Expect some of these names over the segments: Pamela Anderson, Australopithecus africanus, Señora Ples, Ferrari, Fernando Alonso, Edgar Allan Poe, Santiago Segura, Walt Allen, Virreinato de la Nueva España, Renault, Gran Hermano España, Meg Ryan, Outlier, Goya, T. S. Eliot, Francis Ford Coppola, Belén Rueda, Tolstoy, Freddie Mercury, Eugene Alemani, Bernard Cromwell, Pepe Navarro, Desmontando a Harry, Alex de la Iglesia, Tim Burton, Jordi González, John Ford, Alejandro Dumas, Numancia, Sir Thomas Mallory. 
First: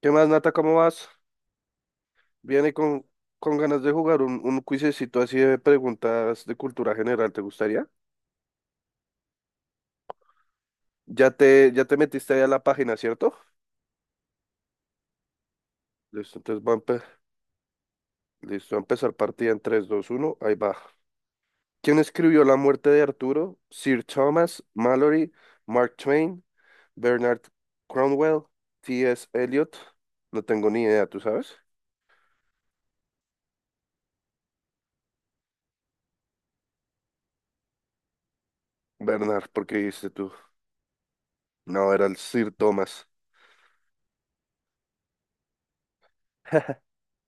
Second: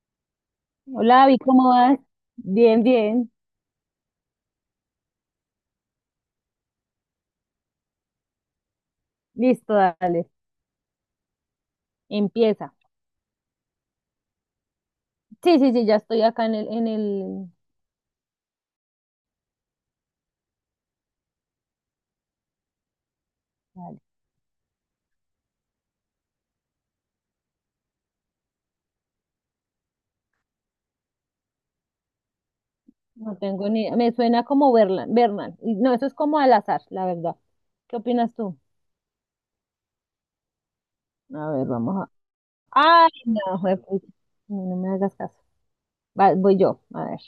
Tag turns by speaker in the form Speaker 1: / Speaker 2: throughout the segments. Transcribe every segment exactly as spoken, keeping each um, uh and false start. Speaker 1: ¿Qué más, Nata? ¿Cómo vas?
Speaker 2: Hola, Abby, ¿cómo vas?
Speaker 1: Viene
Speaker 2: Bien,
Speaker 1: con,
Speaker 2: bien.
Speaker 1: con ganas de jugar un, un cuisecito así de preguntas de cultura general, ¿te gustaría?
Speaker 2: Listo, dale.
Speaker 1: Ya te, ya te metiste ahí a la
Speaker 2: Empieza.
Speaker 1: página, ¿cierto?
Speaker 2: Sí, sí, sí, ya estoy
Speaker 1: Listo,
Speaker 2: acá en
Speaker 1: entonces
Speaker 2: el,
Speaker 1: va a,
Speaker 2: en
Speaker 1: empe-
Speaker 2: el...
Speaker 1: listo, va a empezar partida en tres, dos, uno. Ahí va. ¿Quién escribió La muerte de Arturo?
Speaker 2: Dale.
Speaker 1: Sir Thomas Mallory, Mark Twain, Bernard Cromwell, T. S. Eliot. No tengo ni idea, ¿tú sabes?
Speaker 2: No tengo ni... Me suena como Berlan, Berman. Y No, eso es como al azar, la verdad. ¿Qué opinas tú?
Speaker 1: Bernard, ¿por qué dijiste tú?
Speaker 2: A ver,
Speaker 1: No,
Speaker 2: vamos
Speaker 1: era
Speaker 2: a...
Speaker 1: el Sir Thomas.
Speaker 2: Ay, no, juepucha. No, no me hagas caso. Va, voy yo, a ver.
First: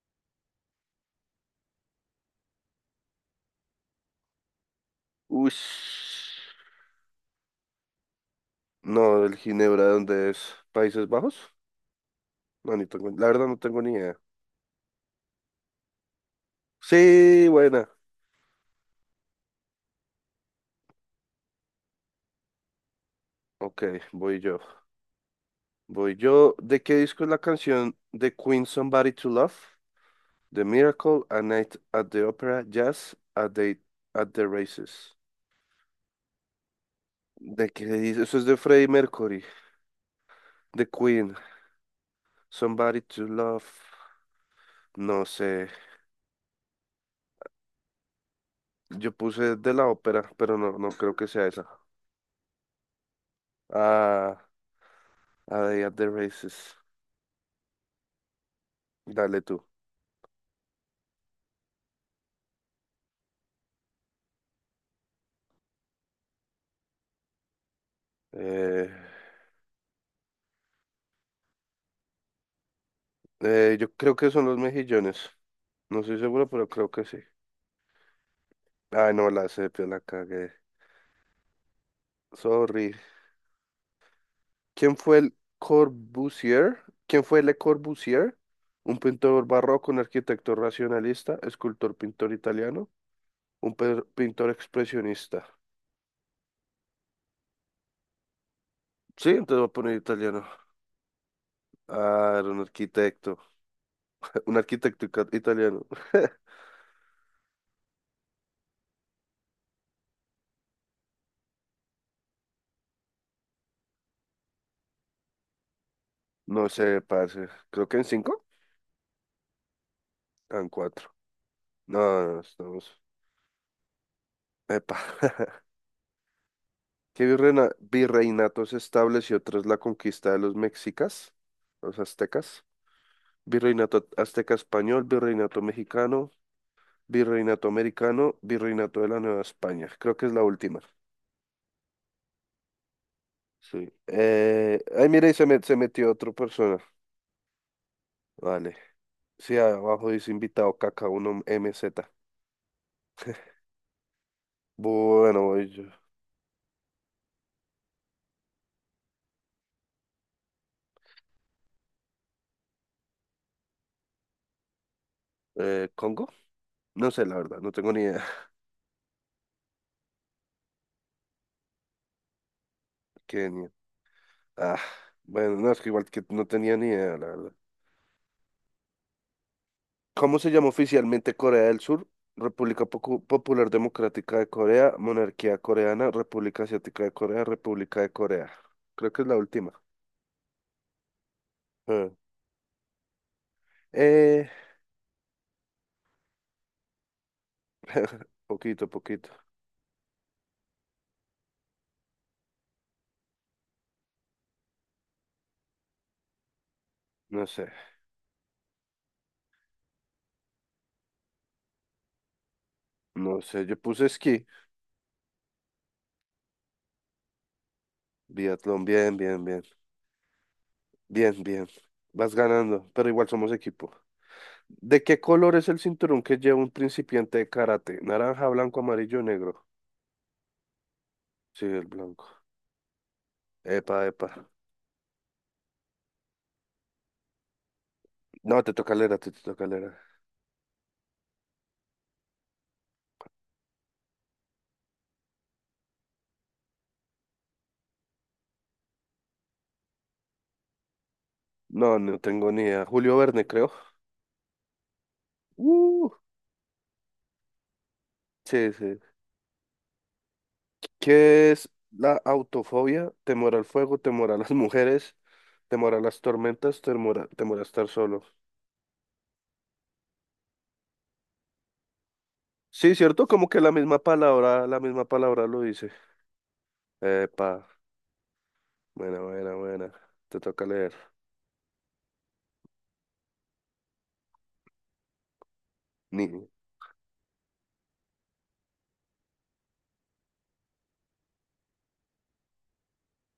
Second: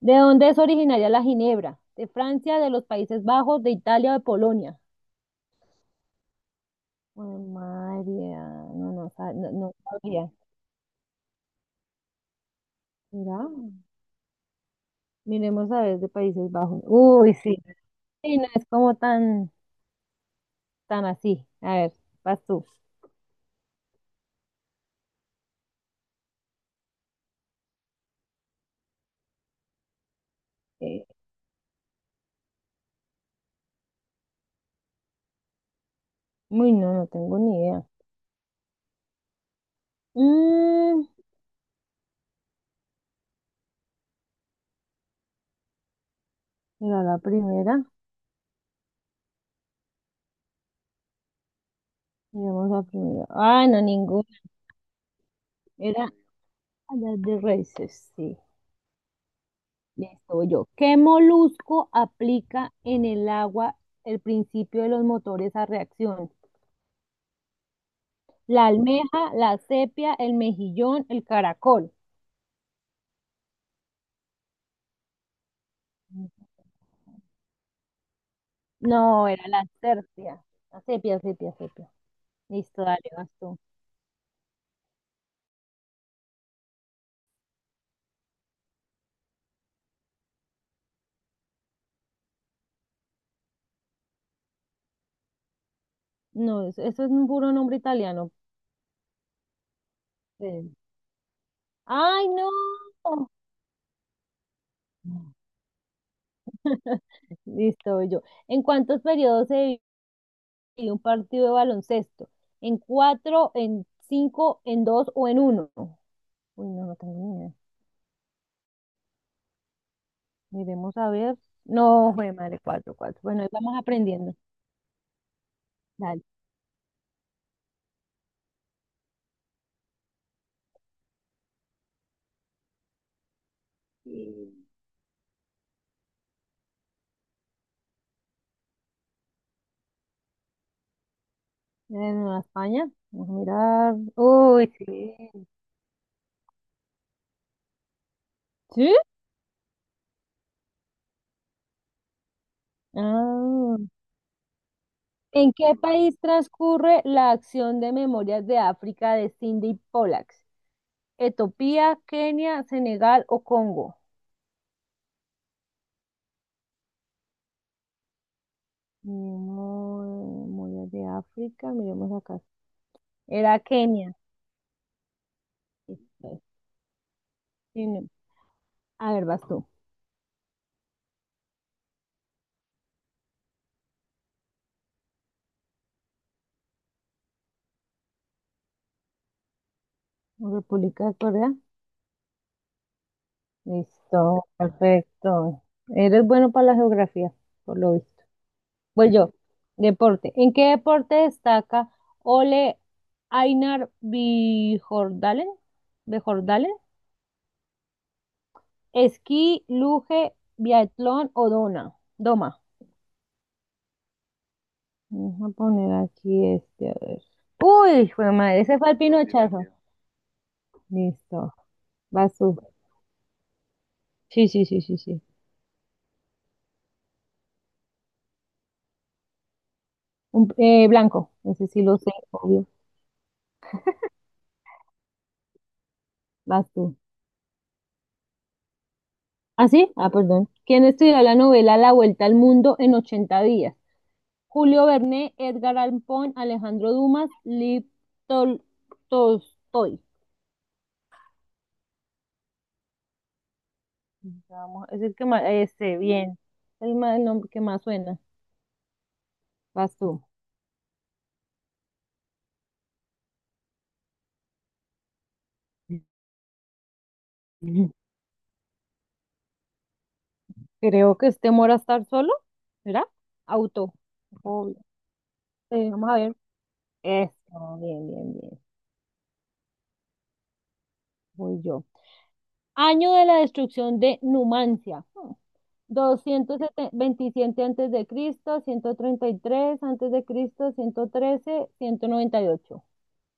Speaker 2: ¿De dónde es originaria la ginebra? ¿De Francia, de los Países Bajos, de Italia o de Polonia?
Speaker 1: Ush.
Speaker 2: Ay, María, no, no,
Speaker 1: No,
Speaker 2: sa-
Speaker 1: el
Speaker 2: no, no
Speaker 1: Ginebra, ¿de dónde
Speaker 2: sabía.
Speaker 1: es? ¿Países Bajos? No, ni tengo, la
Speaker 2: ¿Será?
Speaker 1: verdad no tengo ni idea.
Speaker 2: Miremos a ver de Países Bajos. Uy,
Speaker 1: Sí,
Speaker 2: sí.
Speaker 1: buena.
Speaker 2: Sí, no es como tan, tan así. A ver, vas tú.
Speaker 1: Ok, voy yo. Voy yo. ¿De qué disco es la canción The Queen Somebody to Love? The
Speaker 2: Eh,
Speaker 1: Miracle, A Night at the Opera, Jazz, A Day at the Races.
Speaker 2: uy, no, no tengo ni
Speaker 1: ¿De
Speaker 2: idea.
Speaker 1: qué dice? Eso es de Freddie Mercury. The
Speaker 2: Mm,
Speaker 1: Queen, Somebody to Love. No sé.
Speaker 2: era la primera.
Speaker 1: Yo puse de la ópera, pero no, no creo que sea esa.
Speaker 2: Miremos la primera. Ah, no, ninguna.
Speaker 1: Ah, A Day at the
Speaker 2: Era
Speaker 1: Races.
Speaker 2: la de Races, sí.
Speaker 1: Dale tú.
Speaker 2: Listo, voy yo. ¿Qué molusco aplica en el agua el principio de los motores a reacción? La
Speaker 1: Eh...
Speaker 2: almeja, la sepia, el mejillón, el caracol.
Speaker 1: Eh, yo creo que son los mejillones. No estoy seguro, pero creo que sí. Ay,
Speaker 2: No,
Speaker 1: no,
Speaker 2: era
Speaker 1: la
Speaker 2: la
Speaker 1: sepia la
Speaker 2: sepia.
Speaker 1: cagué.
Speaker 2: La sepia, sepia, sepia. Listo,
Speaker 1: Sorry.
Speaker 2: dale, vas tú.
Speaker 1: ¿Quién fue el Corbusier? ¿Quién fue Le Corbusier? Un pintor barroco, un arquitecto racionalista, escultor, pintor italiano, un pe- pintor expresionista.
Speaker 2: No, eso, eso es un puro nombre italiano.
Speaker 1: Sí, entonces voy a poner italiano.
Speaker 2: Eh, ¡Ay,
Speaker 1: Ah,
Speaker 2: no!
Speaker 1: era un arquitecto. Un arquitecto ica- italiano.
Speaker 2: Listo, voy yo. ¿En cuántos periodos se divide un partido de baloncesto? ¿En cuatro, en cinco, en dos o en uno? Uy,
Speaker 1: No
Speaker 2: no, no
Speaker 1: sé,
Speaker 2: tengo ni
Speaker 1: parce.
Speaker 2: idea.
Speaker 1: Creo que en cinco. Ah, en
Speaker 2: Miremos
Speaker 1: cuatro.
Speaker 2: a ver.
Speaker 1: No,
Speaker 2: No, fue
Speaker 1: no, no,
Speaker 2: madre, cuatro,
Speaker 1: estamos.
Speaker 2: cuatro. Bueno, ahí vamos aprendiendo.
Speaker 1: Epa.
Speaker 2: Dale.
Speaker 1: ¿Qué virreina- virreinato se estableció tras la conquista de los mexicas, los aztecas? Virreinato azteca español, virreinato mexicano, virreinato americano, virreinato de la Nueva España. Creo que es la última.
Speaker 2: En España, vamos a
Speaker 1: Sí.
Speaker 2: mirar. Uy,
Speaker 1: Eh, ay, mira, y
Speaker 2: sí.
Speaker 1: se, met- se metió otra persona. Vale.
Speaker 2: ¿Sí?
Speaker 1: Sí, abajo dice invitado caca uno m z.
Speaker 2: Ah.
Speaker 1: Bueno,
Speaker 2: ¿En
Speaker 1: voy
Speaker 2: qué
Speaker 1: yo.
Speaker 2: país transcurre la acción de Memorias de África de Cindy Pollack? ¿Etiopía, Kenia, Senegal o Congo?
Speaker 1: Eh, ¿Congo? No sé, la verdad, no tengo ni idea.
Speaker 2: Memo- Memorias de África, miremos acá. Era
Speaker 1: Kenia.
Speaker 2: Kenia.
Speaker 1: Ah, bueno, no, es que igual que
Speaker 2: Listo.
Speaker 1: no tenía ni idea, la verdad.
Speaker 2: Sí, no. A ver, vas tú.
Speaker 1: ¿Cómo se llama oficialmente Corea del Sur? República Pocu- Popular Democrática de Corea, Monarquía Coreana, República Asiática de Corea, República de Corea. Creo que es la última.
Speaker 2: República de Corea.
Speaker 1: Ah.
Speaker 2: Listo,
Speaker 1: Eh,
Speaker 2: perfecto. Eres bueno para la geografía, por lo visto.
Speaker 1: poquito,
Speaker 2: Voy
Speaker 1: poquito.
Speaker 2: yo. Deporte. ¿En qué deporte destaca Ole Einar Bjorndalen?
Speaker 1: No sé,
Speaker 2: Esquí, luge, biatlón o dona. Doma.
Speaker 1: no sé. Yo puse esquí,
Speaker 2: Vamos a poner aquí este, a ver. Uy, fue madre, ese
Speaker 1: biatlón,
Speaker 2: fue el
Speaker 1: bien, bien,
Speaker 2: pinochazo.
Speaker 1: bien, bien,
Speaker 2: Listo.
Speaker 1: bien.
Speaker 2: Vas
Speaker 1: Vas
Speaker 2: tú.
Speaker 1: ganando, pero igual somos equipo.
Speaker 2: Sí, sí, sí, sí,
Speaker 1: ¿De qué
Speaker 2: sí.
Speaker 1: color es el cinturón que lleva un principiante de karate? Naranja, blanco, amarillo, negro.
Speaker 2: Un, eh, blanco,
Speaker 1: Sí,
Speaker 2: ese sí
Speaker 1: el
Speaker 2: lo sé,
Speaker 1: blanco.
Speaker 2: obvio.
Speaker 1: Epa, epa.
Speaker 2: Vas tú.
Speaker 1: No, te toca leer, a ti, te toca
Speaker 2: ¿Ah,
Speaker 1: leer.
Speaker 2: sí? Ah, perdón. ¿Quién estudió la novela La Vuelta al Mundo en ochenta días? Julio Verne, Edgar Allan Poe, Alejandro Dumas, Liv Tol- Tolstoy.
Speaker 1: No, no tengo ni idea. Julio Verne, creo.
Speaker 2: Vamos, es el que más, este,
Speaker 1: Uh,
Speaker 2: bien. El, ma- el nombre que más suena.
Speaker 1: sí, sí.
Speaker 2: Vas tú.
Speaker 1: ¿Qué es la autofobia? Temor al fuego, temor a las mujeres, temor a las tormentas, temor a, temor a estar
Speaker 2: Ujú.
Speaker 1: solo.
Speaker 2: Creo que es temor a estar solo,
Speaker 1: Sí,
Speaker 2: ¿verdad?
Speaker 1: cierto, como que la
Speaker 2: Auto.
Speaker 1: misma palabra,
Speaker 2: Obvio.
Speaker 1: la misma palabra lo
Speaker 2: Eh,
Speaker 1: dice.
Speaker 2: vamos a ver.
Speaker 1: Epa,
Speaker 2: Eso, bien, bien, bien.
Speaker 1: buena, buena, buena. Te toca leer.
Speaker 2: Voy yo. Año de la destrucción de Numancia. Hmm.
Speaker 1: Ni,
Speaker 2: doscientos veintisiete antes de Cristo, ciento treinta y tres antes de Cristo, ciento trece, ciento noventa y ocho.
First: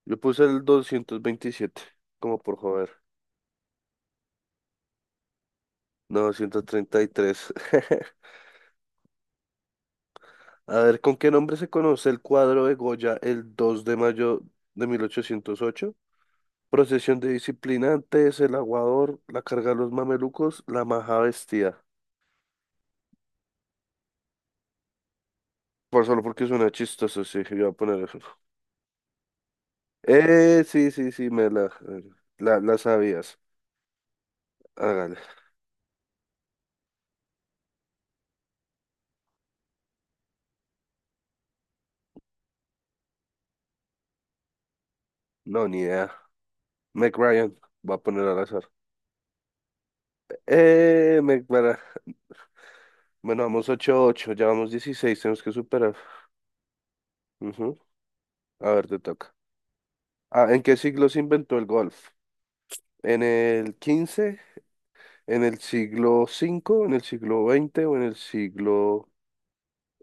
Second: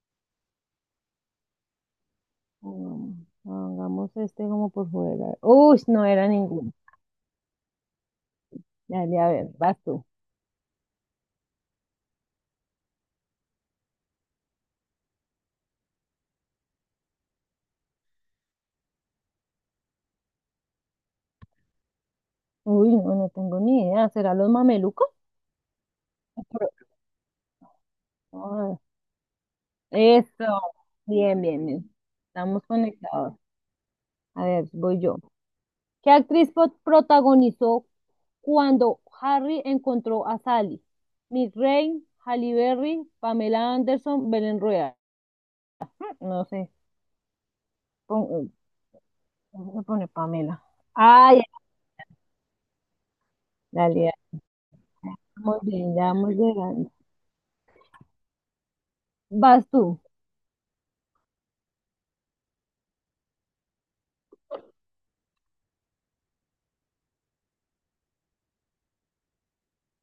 Speaker 1: yo puse el doscientos veintisiete como por joder.
Speaker 2: Mm, Hagamos este como por fuera. Uy, no
Speaker 1: No,
Speaker 2: era
Speaker 1: doscientos
Speaker 2: ninguno.
Speaker 1: treinta y tres
Speaker 2: Dale, a ver, vas tú.
Speaker 1: A ver, ¿con qué nombre se conoce el cuadro de Goya el dos de mayo de mil ochocientos ocho? Procesión de disciplinantes, el aguador, la carga de los mamelucos, la maja vestida.
Speaker 2: Uy, no, no tengo ni idea. ¿Será los mamelucos?
Speaker 1: Por solo porque suena chistoso, sí, yo voy a poner eso.
Speaker 2: Eso,
Speaker 1: Eh, sí, sí, sí,
Speaker 2: bien,
Speaker 1: me
Speaker 2: bien,
Speaker 1: la,
Speaker 2: bien.
Speaker 1: la,
Speaker 2: Estamos
Speaker 1: la
Speaker 2: conectados.
Speaker 1: sabías.
Speaker 2: A ver, voy yo.
Speaker 1: Hágale.
Speaker 2: ¿Qué actriz po- protagonizó cuando Harry encontró a Sally? Mick Rain, Halle Berry, Pamela Anderson, Belén Rueda.
Speaker 1: No, ni idea.
Speaker 2: No sé,
Speaker 1: Meg Ryan, va a poner al
Speaker 2: pon-
Speaker 1: azar.
Speaker 2: ¿cómo se pone Pamela?
Speaker 1: Eh,
Speaker 2: Ay,
Speaker 1: Meg, para- Bueno, vamos ocho
Speaker 2: dale,
Speaker 1: ocho, ya vamos dieciséis, tenemos que
Speaker 2: muy
Speaker 1: superar.
Speaker 2: bien, ya vamos llegando.
Speaker 1: Ujú. A ver, te toca.
Speaker 2: Vas tú.
Speaker 1: Ah, ¿en qué siglo se inventó el golf? ¿En el quince, en el siglo cinco, en el siglo veinte o en el siglo...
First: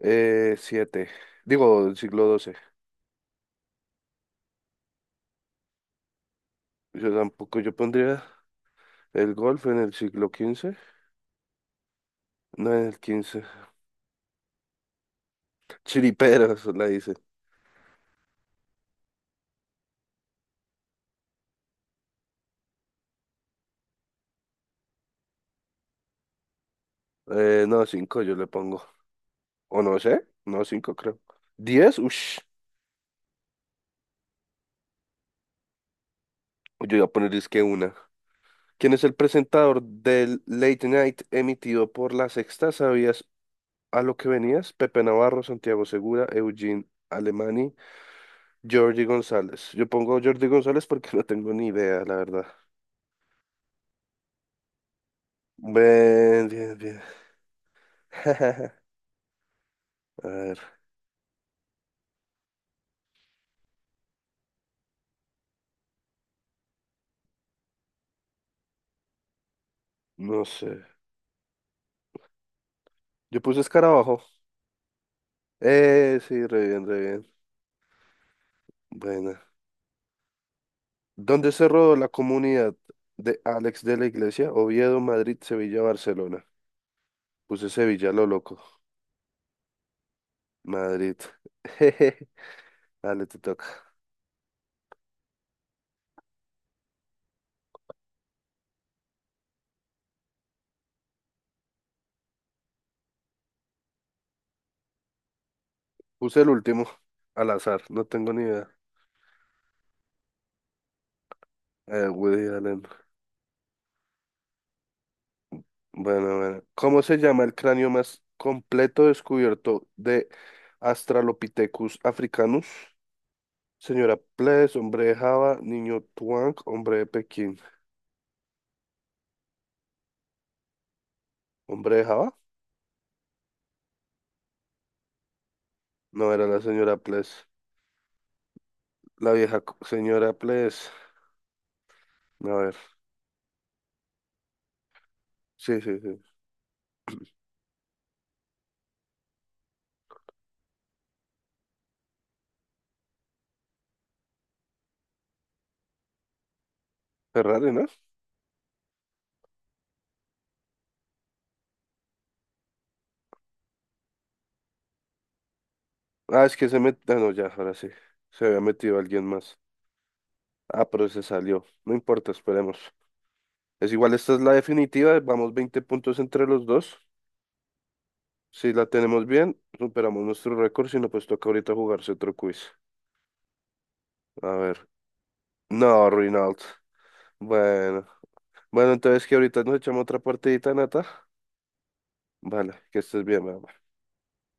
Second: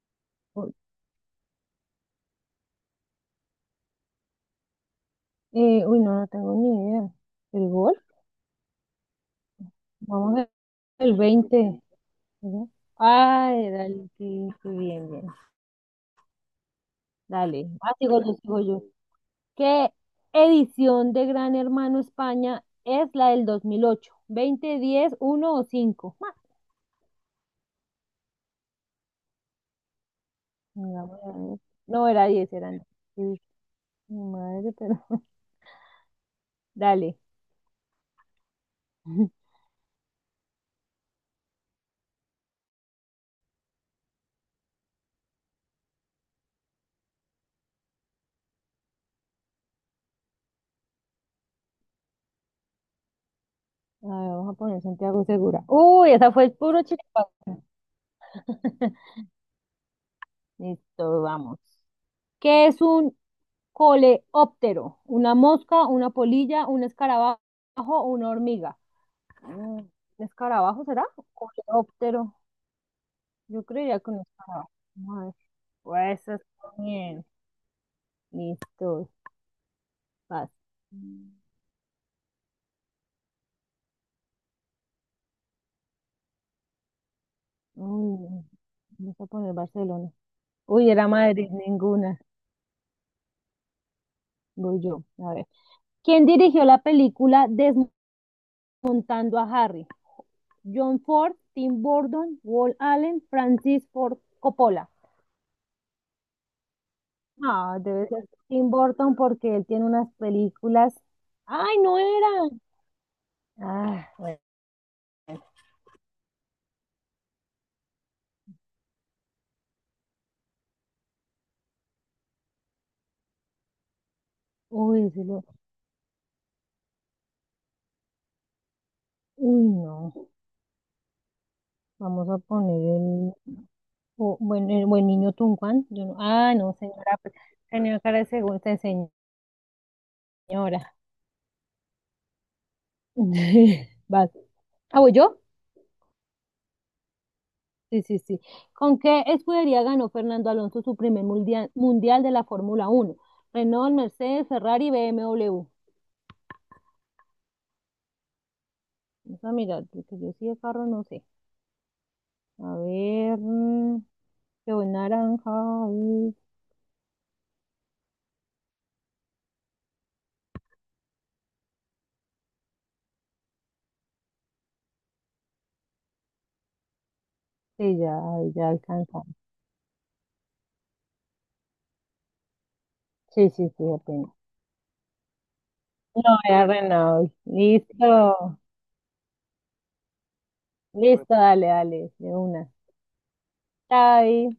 Speaker 1: Eh, siete. Digo, el siglo doce.
Speaker 2: Eh, uy, no, no tengo ni idea.
Speaker 1: Yo tampoco,
Speaker 2: ¿El
Speaker 1: yo
Speaker 2: gol?
Speaker 1: pondría el golf en el siglo
Speaker 2: Vamos
Speaker 1: quince.
Speaker 2: al veinte.
Speaker 1: No, en el quince.
Speaker 2: Ay, dale, sí, sí, bien, bien.
Speaker 1: Chiriperos, la dice.
Speaker 2: Dale, ah, sigo yo, sigo yo. ¿Qué edición de Gran Hermano España es la del dos mil ocho? ¿veinte, diez, uno o cinco? Ah,
Speaker 1: Eh, no, cinco yo le pongo. O no sé. No, cinco
Speaker 2: mira, voy
Speaker 1: creo.
Speaker 2: a ver.
Speaker 1: Diez,
Speaker 2: No era
Speaker 1: ush.
Speaker 2: diez eran. Sí, mi madre, pero.
Speaker 1: Yo voy a
Speaker 2: Dale.
Speaker 1: poner es que una. ¿Quién es el presentador del Late Night emitido por La Sexta? ¿Sabías a lo que venías? Pepe Navarro, Santiago Segura, Eugene Alemani, Jordi González. Yo pongo Jordi González porque no tengo ni idea, la verdad.
Speaker 2: A ver, vamos a poner Santiago Segura. Uy, esa fue
Speaker 1: Bien,
Speaker 2: el
Speaker 1: bien,
Speaker 2: puro
Speaker 1: bien.
Speaker 2: chiripazo.
Speaker 1: A ver,
Speaker 2: Listo, vamos. ¿Qué es un coleóptero? ¿Una mosca, una polilla, un escarabajo, una hormiga? Mm, ¿Un
Speaker 1: no
Speaker 2: escarabajo
Speaker 1: sé.
Speaker 2: será? Coleóptero.
Speaker 1: Yo puse
Speaker 2: Yo creo ya con
Speaker 1: escarabajo.
Speaker 2: esto no. No,
Speaker 1: Eh,
Speaker 2: Pues está
Speaker 1: sí, re bien, re
Speaker 2: bien.
Speaker 1: bien.
Speaker 2: Listo.
Speaker 1: Buena.
Speaker 2: Vas. Mm,
Speaker 1: ¿Dónde se rodó la comunidad de Alex de la Iglesia? Oviedo, Madrid, Sevilla, Barcelona. Puse Sevilla, lo
Speaker 2: Uy,
Speaker 1: loco.
Speaker 2: vamos a poner Barcelona. Uy, era
Speaker 1: Madrid.
Speaker 2: Madrid, ninguna.
Speaker 1: Jeje. Dale, te toca.
Speaker 2: Voy yo. A ver. ¿Quién dirigió la película Desmontando a Harry? John Ford, Tim Burton, Walt Allen, Francis Ford Coppola.
Speaker 1: Puse el último, al
Speaker 2: Ah,
Speaker 1: azar, no
Speaker 2: debe ser
Speaker 1: tengo ni idea.
Speaker 2: Tim Burton porque él tiene unas películas. ¡Ay, no
Speaker 1: Eh, Woody
Speaker 2: era!
Speaker 1: Allen.
Speaker 2: Ah, bueno.
Speaker 1: Bueno, bueno. ¿Cómo se llama el cráneo más completo descubierto de Australopithecus africanus? Señora Ples, hombre
Speaker 2: Uy,
Speaker 1: de
Speaker 2: sí lo-
Speaker 1: Java, niño Tuang, hombre de Pekín.
Speaker 2: Uy, no.
Speaker 1: ¿Hombre de
Speaker 2: Vamos
Speaker 1: Java?
Speaker 2: a poner O buen, el buen niño Tunguán. Yo no,
Speaker 1: No, era
Speaker 2: ah,
Speaker 1: la
Speaker 2: no,
Speaker 1: señora
Speaker 2: señora. pues,
Speaker 1: Ples.
Speaker 2: Tenía cara de segunda
Speaker 1: La vieja co- señora Ples.
Speaker 2: señora.
Speaker 1: A ver.
Speaker 2: Vas. Ah, ¿voy yo?
Speaker 1: Sí, sí, sí.
Speaker 2: Sí, sí, sí. ¿Con qué escudería ganó Fernando Alonso su primer mundial, mundial de la Fórmula Uno? Renault, Mercedes, Ferrari, B M W.
Speaker 1: Ferrari, ¿no?
Speaker 2: Vamos a mirar, porque yo sí de carro no sé. A ver, mm, yo voy naranja. y-
Speaker 1: Ah, es que se metió. Ah, no, ya, ahora sí. Se había metido alguien más. Ah, pero se salió. No importa, esperemos. Es igual, esta es la definitiva. Vamos veinte puntos entre los dos.
Speaker 2: Sí, ya, ya
Speaker 1: Si la tenemos
Speaker 2: alcanzamos.
Speaker 1: bien, superamos nuestro récord. Si no, pues toca ahorita jugarse otro quiz.
Speaker 2: Sí, sí, sí, apenas.
Speaker 1: A ver. No,
Speaker 2: No,
Speaker 1: Reynolds.
Speaker 2: era Renault.
Speaker 1: Bueno.
Speaker 2: Listo,
Speaker 1: Bueno, entonces que ahorita nos echamos otra partidita, Nata.
Speaker 2: listo, dale, dale, de una.
Speaker 1: Vale, que estés bien, mamá.
Speaker 2: Chao.